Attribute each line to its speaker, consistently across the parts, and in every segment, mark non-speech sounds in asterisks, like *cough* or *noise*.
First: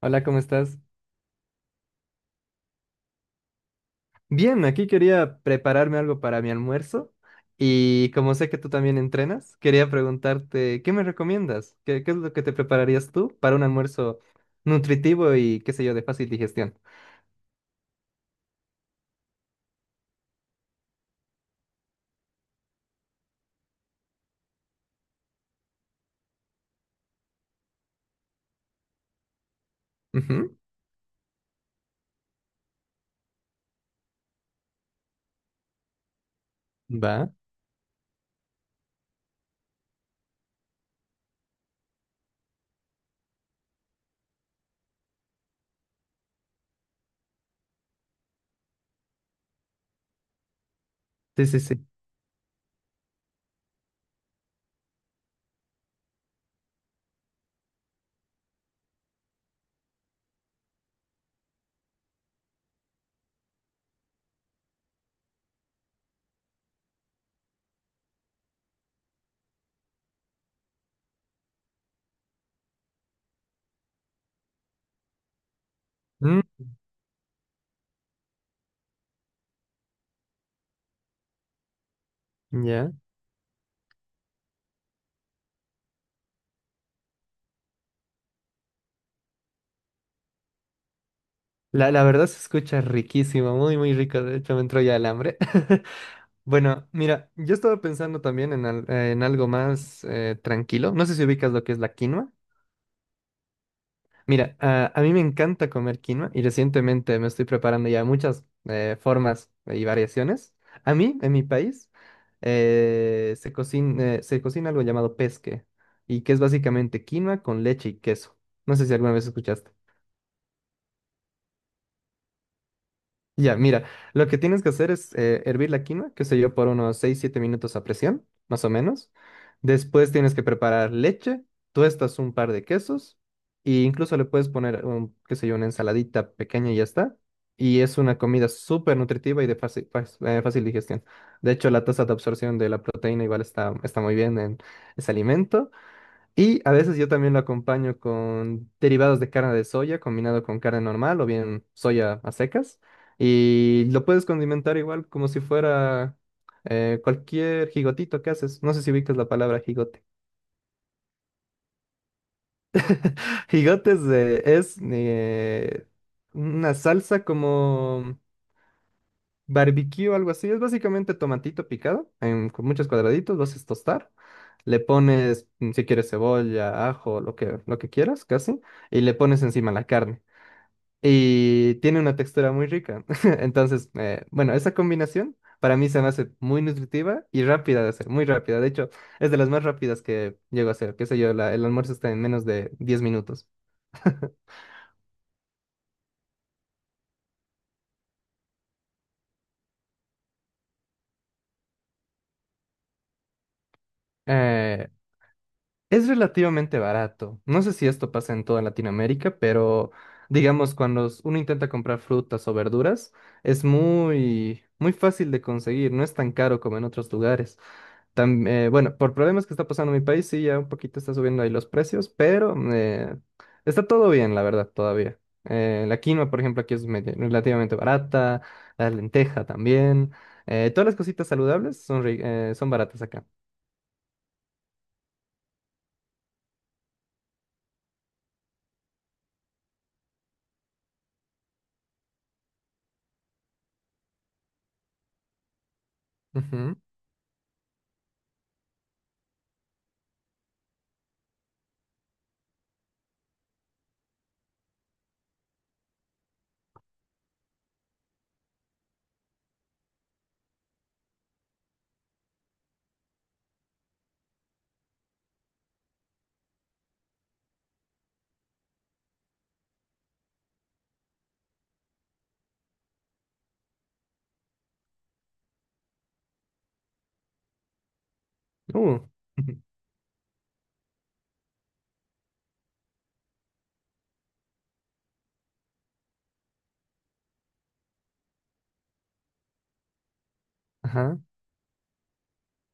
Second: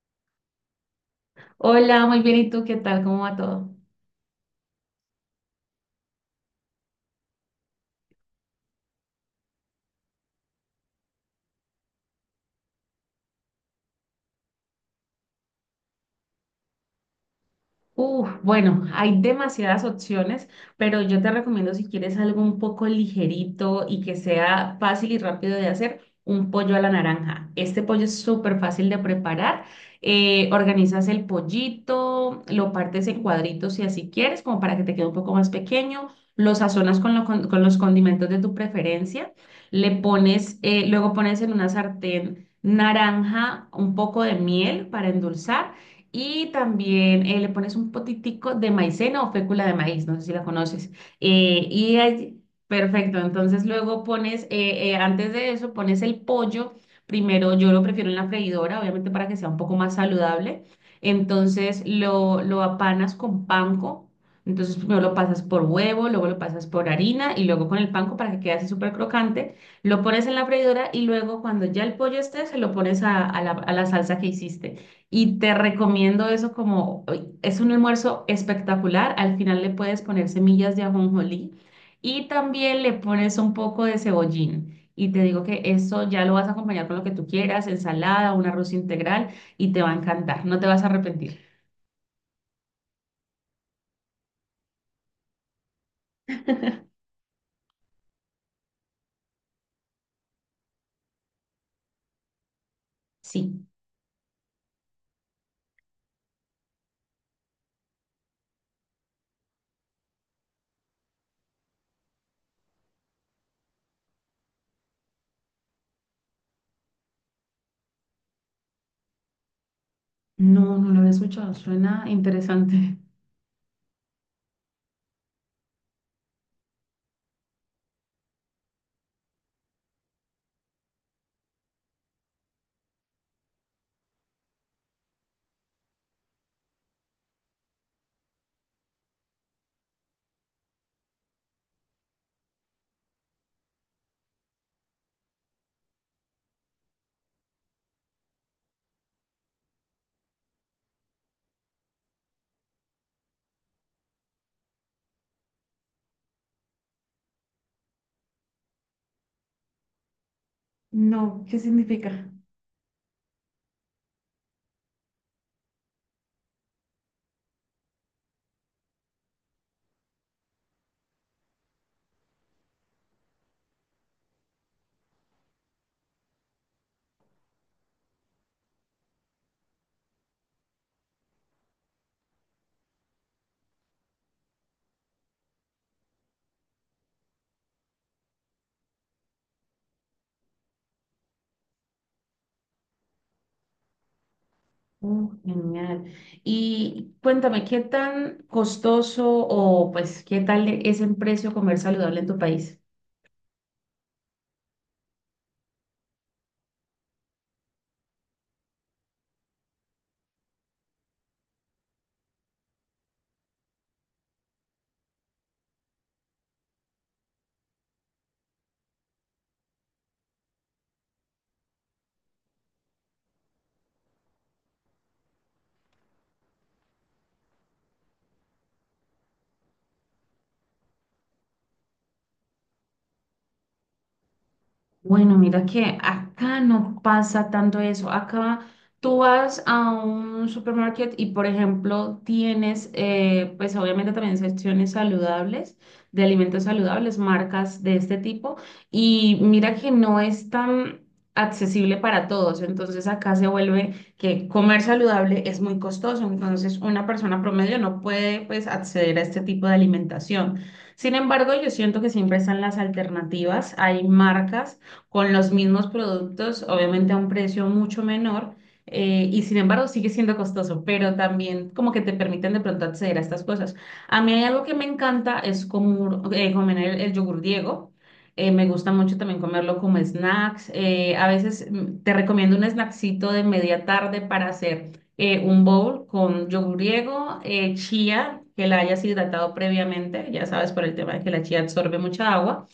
Speaker 1: Hola, ¿cómo estás?
Speaker 2: Hola, muy bien. ¿Y tú qué tal? ¿Cómo va todo?
Speaker 1: Bien, aquí quería prepararme algo para mi almuerzo y como sé que tú también entrenas, quería preguntarte, ¿qué me recomiendas? ¿Qué es lo que te prepararías tú para un almuerzo nutritivo y qué sé yo, de fácil digestión?
Speaker 2: Uf, bueno, hay demasiadas opciones, pero yo te recomiendo si quieres algo un poco ligerito y que sea fácil y rápido de hacer, un pollo a la naranja. Este pollo es súper fácil de preparar.
Speaker 1: Ujú.
Speaker 2: Organizas el pollito, lo partes en cuadritos si así quieres, como para que te quede un poco más pequeño. Lo sazonas con,
Speaker 1: Va.
Speaker 2: lo con- con los condimentos de tu preferencia. Luego pones en una sartén naranja, un poco de miel para endulzar y también le pones un potitico de maicena o fécula de maíz, no sé si la conoces.
Speaker 1: Sí, sí,
Speaker 2: Eh,
Speaker 1: sí.
Speaker 2: y ahí- perfecto, entonces antes de eso, pones el pollo. Primero, yo lo prefiero en la freidora, obviamente para que sea un poco más saludable. Entonces lo apanas con panko. Entonces primero lo pasas por huevo, luego lo pasas por harina y luego con el panko para que quede así súper crocante. Lo pones en la freidora y luego cuando ya el pollo esté, se lo pones a la salsa que hiciste. Y te recomiendo
Speaker 1: Mm.
Speaker 2: eso como uy, es un almuerzo espectacular. Al final le puedes poner semillas de ajonjolí y también le
Speaker 1: Ya.
Speaker 2: pones un poco de cebollín. Y te digo que eso ya lo vas a acompañar con lo que tú quieras, ensalada, un arroz integral y te va a encantar. No te vas a arrepentir.
Speaker 1: La verdad se escucha riquísimo, muy, muy rico. De hecho, me entró ya el hambre. *laughs* Bueno, mira, yo estaba pensando también en algo más tranquilo. No sé si ubicas lo que es la quinoa.
Speaker 2: Sí.
Speaker 1: Mira, a mí me encanta comer quinoa y recientemente me estoy preparando ya muchas formas y variaciones. A mí, en mi país, se cocina algo llamado pesque y que es básicamente quinoa con leche y queso. No sé si alguna vez escuchaste.
Speaker 2: No, no lo había escuchado. Suena interesante.
Speaker 1: Ya, mira, lo que tienes que hacer es hervir la quinoa, qué sé yo, por unos 6 7 minutos a presión, más o menos. Después tienes que preparar leche, tuestas un par de quesos e incluso le puedes poner, un, qué sé yo, una ensaladita pequeña y ya está. Y es una comida súper nutritiva y de fácil digestión. De hecho, la tasa de absorción de la proteína igual está muy bien en ese alimento. Y a veces yo también lo acompaño con derivados de carne de soya combinado con carne normal o bien soya a secas. Y lo puedes condimentar igual como si fuera cualquier gigotito que haces. No sé si ubicas la palabra jigote.
Speaker 2: No, ¿qué significa?
Speaker 1: *laughs* Jigote es una salsa como barbecue o algo así. Es básicamente tomatito picado en- con muchos cuadraditos. Lo haces tostar. Le pones, si quieres, cebolla, ajo, lo que quieras, casi. Y le pones encima la carne y tiene una textura muy rica. *laughs* Entonces, bueno, esa combinación para mí se me hace muy nutritiva y rápida de hacer, muy rápida. De hecho, es de las más rápidas que llego a hacer. Qué sé yo, el almuerzo está en menos de 10 minutos. *laughs*
Speaker 2: Oh, genial. Y cuéntame, ¿qué tan costoso o pues qué tal es en precio comer saludable en tu país?
Speaker 1: Eh, es relativamente barato. No sé si esto pasa en toda Latinoamérica, pero digamos, cuando s- uno intenta comprar frutas o verduras, es muy, muy fácil de conseguir, no es tan caro como en otros lugares. Bueno, por problemas que está pasando en mi país, sí, ya un poquito está subiendo ahí los precios, pero está todo bien, la verdad, todavía. La quinoa, por ejemplo, aquí es relativamente barata, la lenteja también. Todas las cositas saludables son, son baratas acá.
Speaker 2: Bueno, mira que acá no pasa tanto eso. Acá tú vas a un supermercado y, por ejemplo, tienes, pues obviamente también secciones saludables, de alimentos
Speaker 1: Ujú.
Speaker 2: saludables, marcas de este tipo. Y mira que no es tan accesible para todos. Entonces acá se vuelve que comer saludable es muy costoso. Entonces una persona promedio no puede, pues, acceder a este tipo de alimentación. Sin embargo, yo siento que siempre están las alternativas. Hay marcas con los mismos productos, obviamente a un precio mucho menor, y sin embargo sigue siendo costoso, pero también como que te permiten de pronto acceder a estas cosas. A mí hay algo que me encanta, es como, comer el yogur Diego. Me gusta
Speaker 1: Uh,
Speaker 2: mucho también
Speaker 1: *laughs*
Speaker 2: comerlo como snacks. A veces te recomiendo un snacksito de media tarde para hacer un bowl con yogur griego, chía, que la hayas hidratado previamente, ya sabes por el tema
Speaker 1: Ajá,
Speaker 2: de que la chía absorbe mucha agua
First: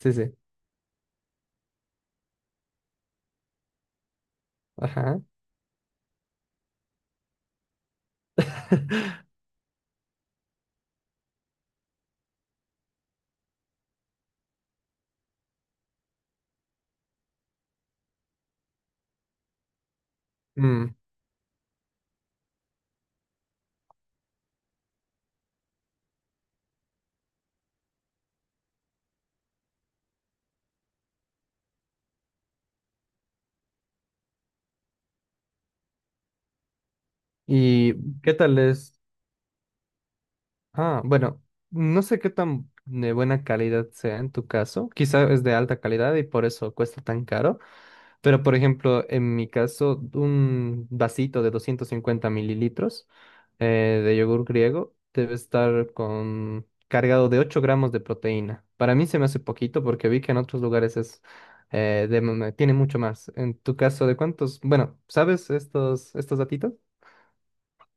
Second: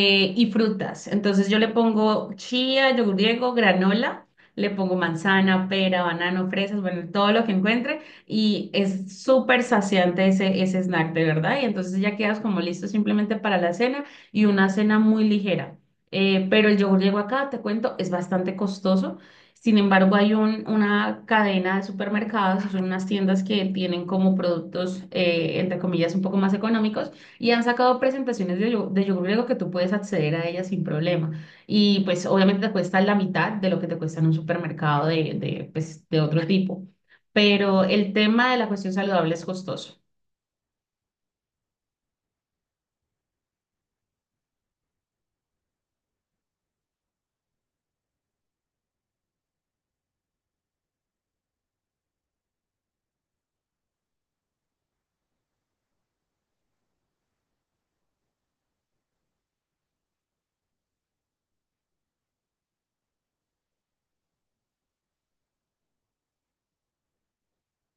Speaker 1: sí, sí,
Speaker 2: y frutas. Entonces yo le pongo chía, yogur griego, granola, le pongo
Speaker 1: ajá.
Speaker 2: manzana, pera, banano, fresas, bueno, todo lo que encuentre y
Speaker 1: *laughs*
Speaker 2: es súper saciante ese snack, de verdad. Y entonces ya quedas como listo simplemente para la cena y una cena muy ligera. Pero el yogur griego acá, te cuento, es bastante costoso. Sin embargo, hay un-
Speaker 1: Mm,
Speaker 2: una cadena de supermercados, son unas tiendas que tienen como productos, entre comillas, un poco más económicos y han sacado presentaciones de yogur griego que tú puedes acceder a ellas sin problema. Y pues obviamente te cuesta la mitad de lo que te cuesta en un supermercado pues, de otro *laughs* tipo. Pero
Speaker 1: ¿Y
Speaker 2: el
Speaker 1: qué
Speaker 2: tema de
Speaker 1: tal
Speaker 2: la cuestión
Speaker 1: es?
Speaker 2: saludable es costoso.
Speaker 1: Ah, bueno, no sé qué tan de buena calidad sea en tu caso. Quizá es de alta calidad y por eso cuesta tan caro. Pero, por ejemplo, en mi caso, un vasito de 250 mililitros de yogur griego debe estar con, cargado de 8 gramos de proteína. Para mí se me hace poquito porque vi que en otros lugares es, tiene mucho más. En tu caso, ¿de cuántos? Bueno, ¿sabes estos datitos?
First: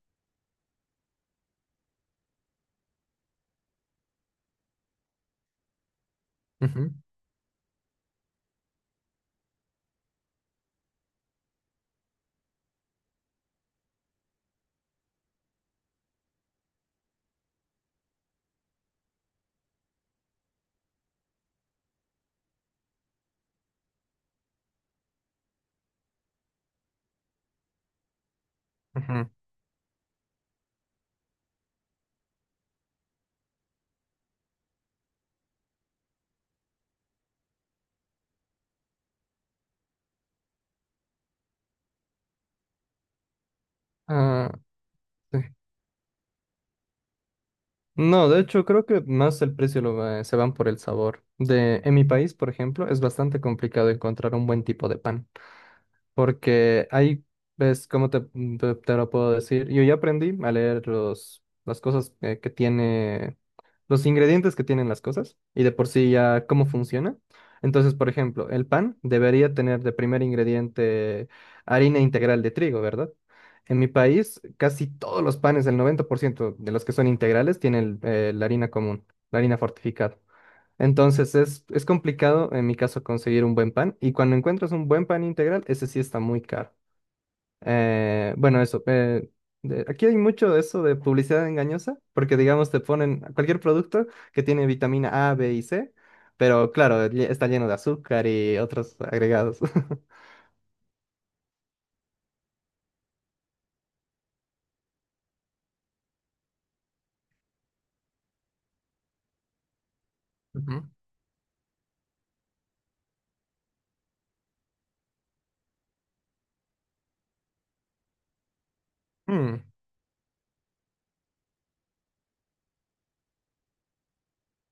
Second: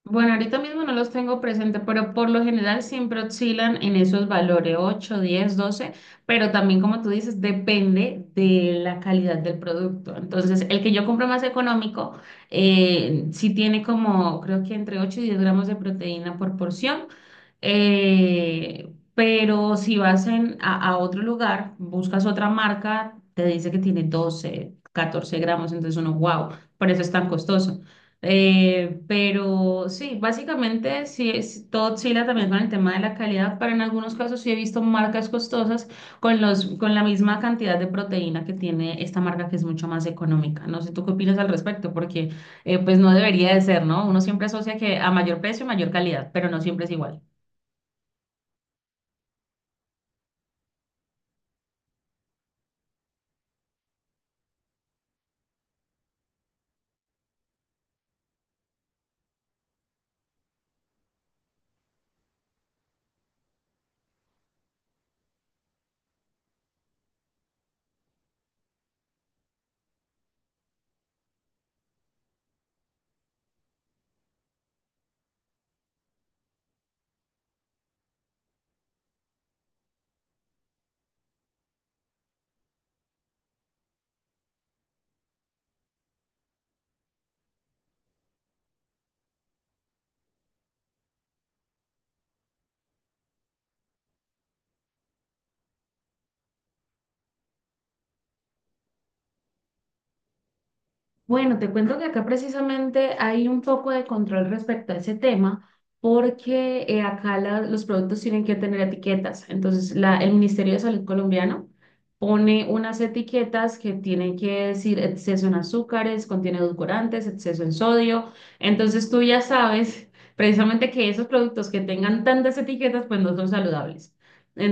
Speaker 2: Bueno, ahorita mismo no los tengo presente, pero por lo general siempre oscilan en esos valores, 8, 10, 12, pero también
Speaker 1: Ujú,
Speaker 2: como tú dices, depende de la calidad del producto. Entonces, el que yo compro más económico, sí tiene como, creo que entre 8 y 10 gramos de proteína por porción, pero si vas a otro lugar, buscas otra marca, te dice que tiene 12, 14 gramos, entonces uno, wow, por eso es tan costoso.
Speaker 1: ujú.
Speaker 2: Pero sí, básicamente sí, es, todo oscila también con el tema de la calidad, pero en algunos casos sí he visto marcas costosas con la misma cantidad de proteína que tiene esta marca que es mucho más económica. No sé, ¿tú qué opinas al respecto? Porque pues no debería de ser, ¿no? Uno siempre
Speaker 1: Ah,
Speaker 2: asocia que a mayor
Speaker 1: sí.
Speaker 2: precio, mayor calidad, pero no siempre es igual.
Speaker 1: No, de hecho, creo que más el precio se van por el sabor. De, en mi país, por ejemplo, es bastante complicado encontrar un buen tipo de pan. Porque ahí, ves, ¿cómo te lo puedo decir? Yo ya aprendí a leer las cosas que tiene, los ingredientes que tienen las cosas y de por sí ya cómo funciona. Entonces, por ejemplo, el pan debería tener de primer ingrediente harina integral de trigo, ¿verdad? En mi país, casi todos los panes, el 90% de los que son integrales, tienen la harina común, la harina fortificada. Entonces es complicado en mi caso conseguir un buen pan y cuando encuentras un buen pan integral, ese sí está muy caro. Bueno, eso. Aquí hay mucho de eso de publicidad engañosa porque digamos te ponen cualquier producto que tiene vitamina A, B y C, pero claro, está lleno de azúcar y otros agregados. *laughs*
Speaker 2: Bueno, te cuento que acá precisamente hay un poco de control respecto a ese tema, porque acá los productos tienen que tener etiquetas. Entonces, el Ministerio de
Speaker 1: Ujú.
Speaker 2: Salud colombiano pone unas etiquetas que tienen que decir exceso en azúcares, contiene edulcorantes, exceso en sodio. Entonces, tú ya
Speaker 1: Mm.
Speaker 2: sabes *laughs* precisamente que esos productos que tengan tantas etiquetas, pues no son saludables.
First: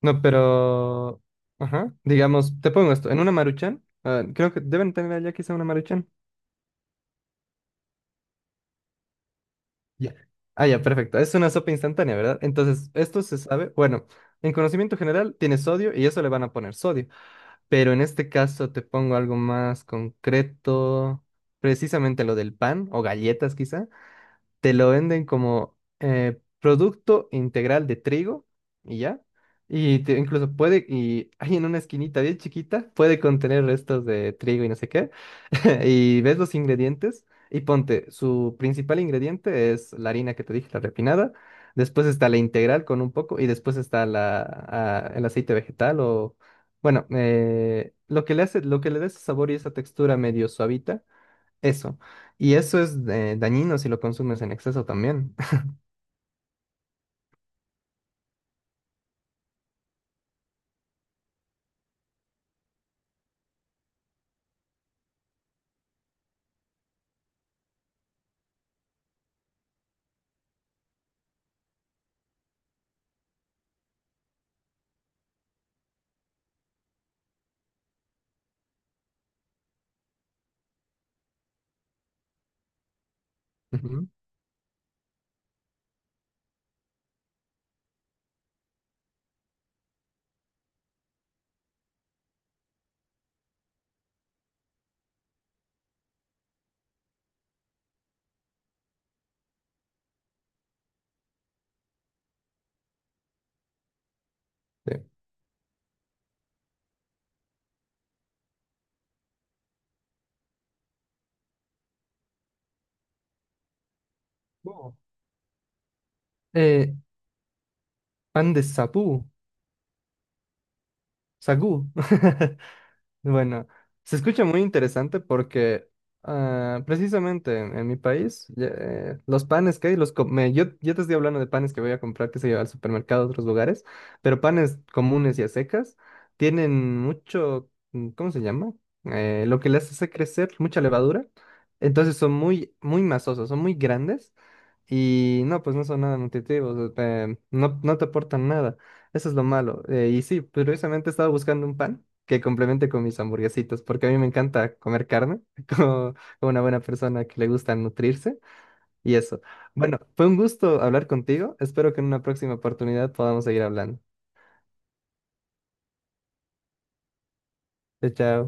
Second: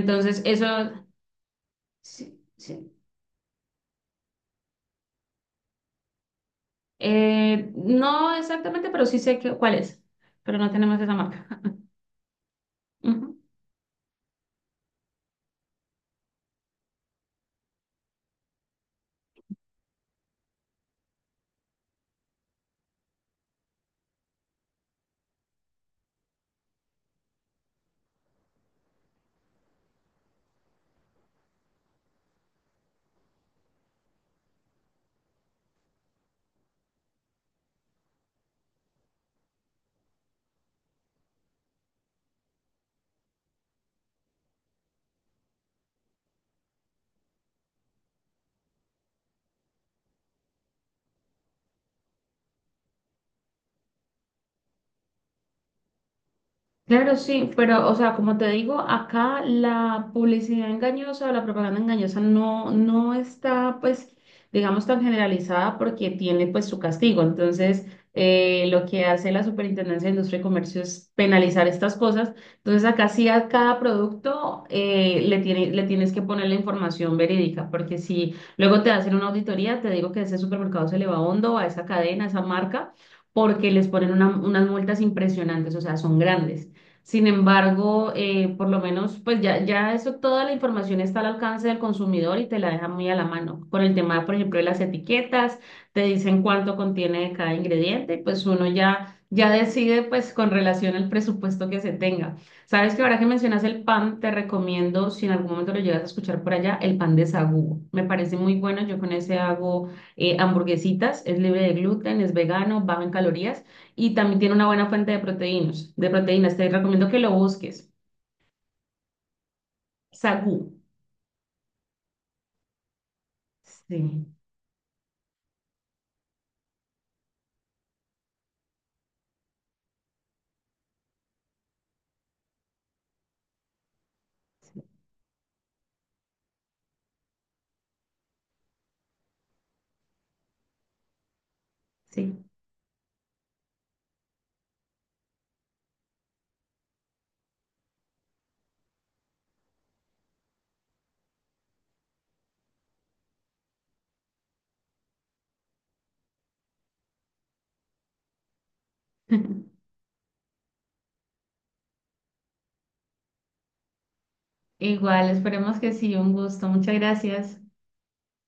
Speaker 1: No,
Speaker 2: eso.
Speaker 1: pero... Ajá.
Speaker 2: Sí,
Speaker 1: Digamos, te
Speaker 2: sí.
Speaker 1: pongo esto, en una Maruchan, ah, creo que deben tener allá quizá una Maruchan.
Speaker 2: No exactamente, pero sí sé que, cuál es,
Speaker 1: Ya.
Speaker 2: pero
Speaker 1: Ah,
Speaker 2: no
Speaker 1: ya,
Speaker 2: tenemos esa
Speaker 1: perfecto. Es
Speaker 2: marca.
Speaker 1: una sopa instantánea, ¿verdad? Entonces,
Speaker 2: *laughs*
Speaker 1: esto
Speaker 2: Ujú.
Speaker 1: se sabe. Bueno, en conocimiento general tiene sodio y eso le van a poner sodio. Pero en este caso te pongo algo más concreto, precisamente lo del pan o galletas quizá te lo venden como producto integral de trigo y ya. Y te- incluso puede, y *laughs* ahí en una esquinita bien chiquita, puede contener restos de trigo y no sé qué. *laughs* Y ves los ingredientes y ponte, su principal ingrediente es la harina que te dije, la refinada. Después está la integral con un poco y después está el aceite vegetal o, bueno, lo que le hace, lo que le da ese sabor y esa textura medio suavita eso. Y eso es dañino si lo consumes en exceso también.
Speaker 2: Claro, sí, pero, o sea, como te digo, acá la publicidad engañosa o la propaganda engañosa no, no está, pues, digamos, tan generalizada porque tiene, pues, su castigo. Entonces, lo que hace la Superintendencia de Industria y Comercio es penalizar estas cosas. Entonces, acá sí a cada producto le tienes que poner la información verídica, porque si luego te hacen una auditoría, te digo que ese supermercado se le va hondo a esa cadena, a esa marca, porque
Speaker 1: *laughs*
Speaker 2: les
Speaker 1: Ujú,
Speaker 2: ponen unas multas impresionantes, o sea, son grandes. Sin embargo, por lo menos, pues ya, ya eso, toda la información está al alcance del consumidor y te la deja muy a la mano. Por el tema, por ejemplo, de las etiquetas, te dicen cuánto contiene de cada ingrediente, pues uno ya decide pues con relación al presupuesto que se tenga. Sabes que ahora que mencionas el pan, te
Speaker 1: sí.
Speaker 2: recomiendo, si en algún momento lo llegas a escuchar por allá, el pan de sagú. Me parece muy bueno, yo con ese hago hamburguesitas, es libre de gluten, es vegano, bajo en calorías y también tiene una buena
Speaker 1: No.
Speaker 2: fuente de proteínas, de proteínas. Te
Speaker 1: Eh,
Speaker 2: recomiendo que lo busques.
Speaker 1: pan de sapú,
Speaker 2: Sagú.
Speaker 1: sagú. *laughs* Bueno, se
Speaker 2: Sí,
Speaker 1: escucha muy interesante porque ah, precisamente en mi país ya, los panes que hay, los co- me- yo te estoy hablando de panes que voy a comprar, que se lleva al supermercado a otros lugares, pero panes
Speaker 2: sí,
Speaker 1: comunes y a secas tienen mucho, ¿cómo se llama? Lo que les hace crecer, mucha levadura. Entonces son
Speaker 2: sí.
Speaker 1: muy, muy masosos, son muy grandes y no, pues no son nada nutritivos, no, no te aportan nada. Eso es lo malo. Y sí, precisamente estaba buscando un pan que complemente con mis hamburguesitas, porque a mí me encanta comer carne, *laughs* como, como una buena persona que le gusta nutrirse y eso.
Speaker 2: *laughs*
Speaker 1: Bueno, fue un gusto hablar contigo. Espero que en una próxima oportunidad podamos seguir hablando.
Speaker 2: Igual, esperemos que sí, un gusto. Muchas gracias.
Speaker 1: Chao. Chao.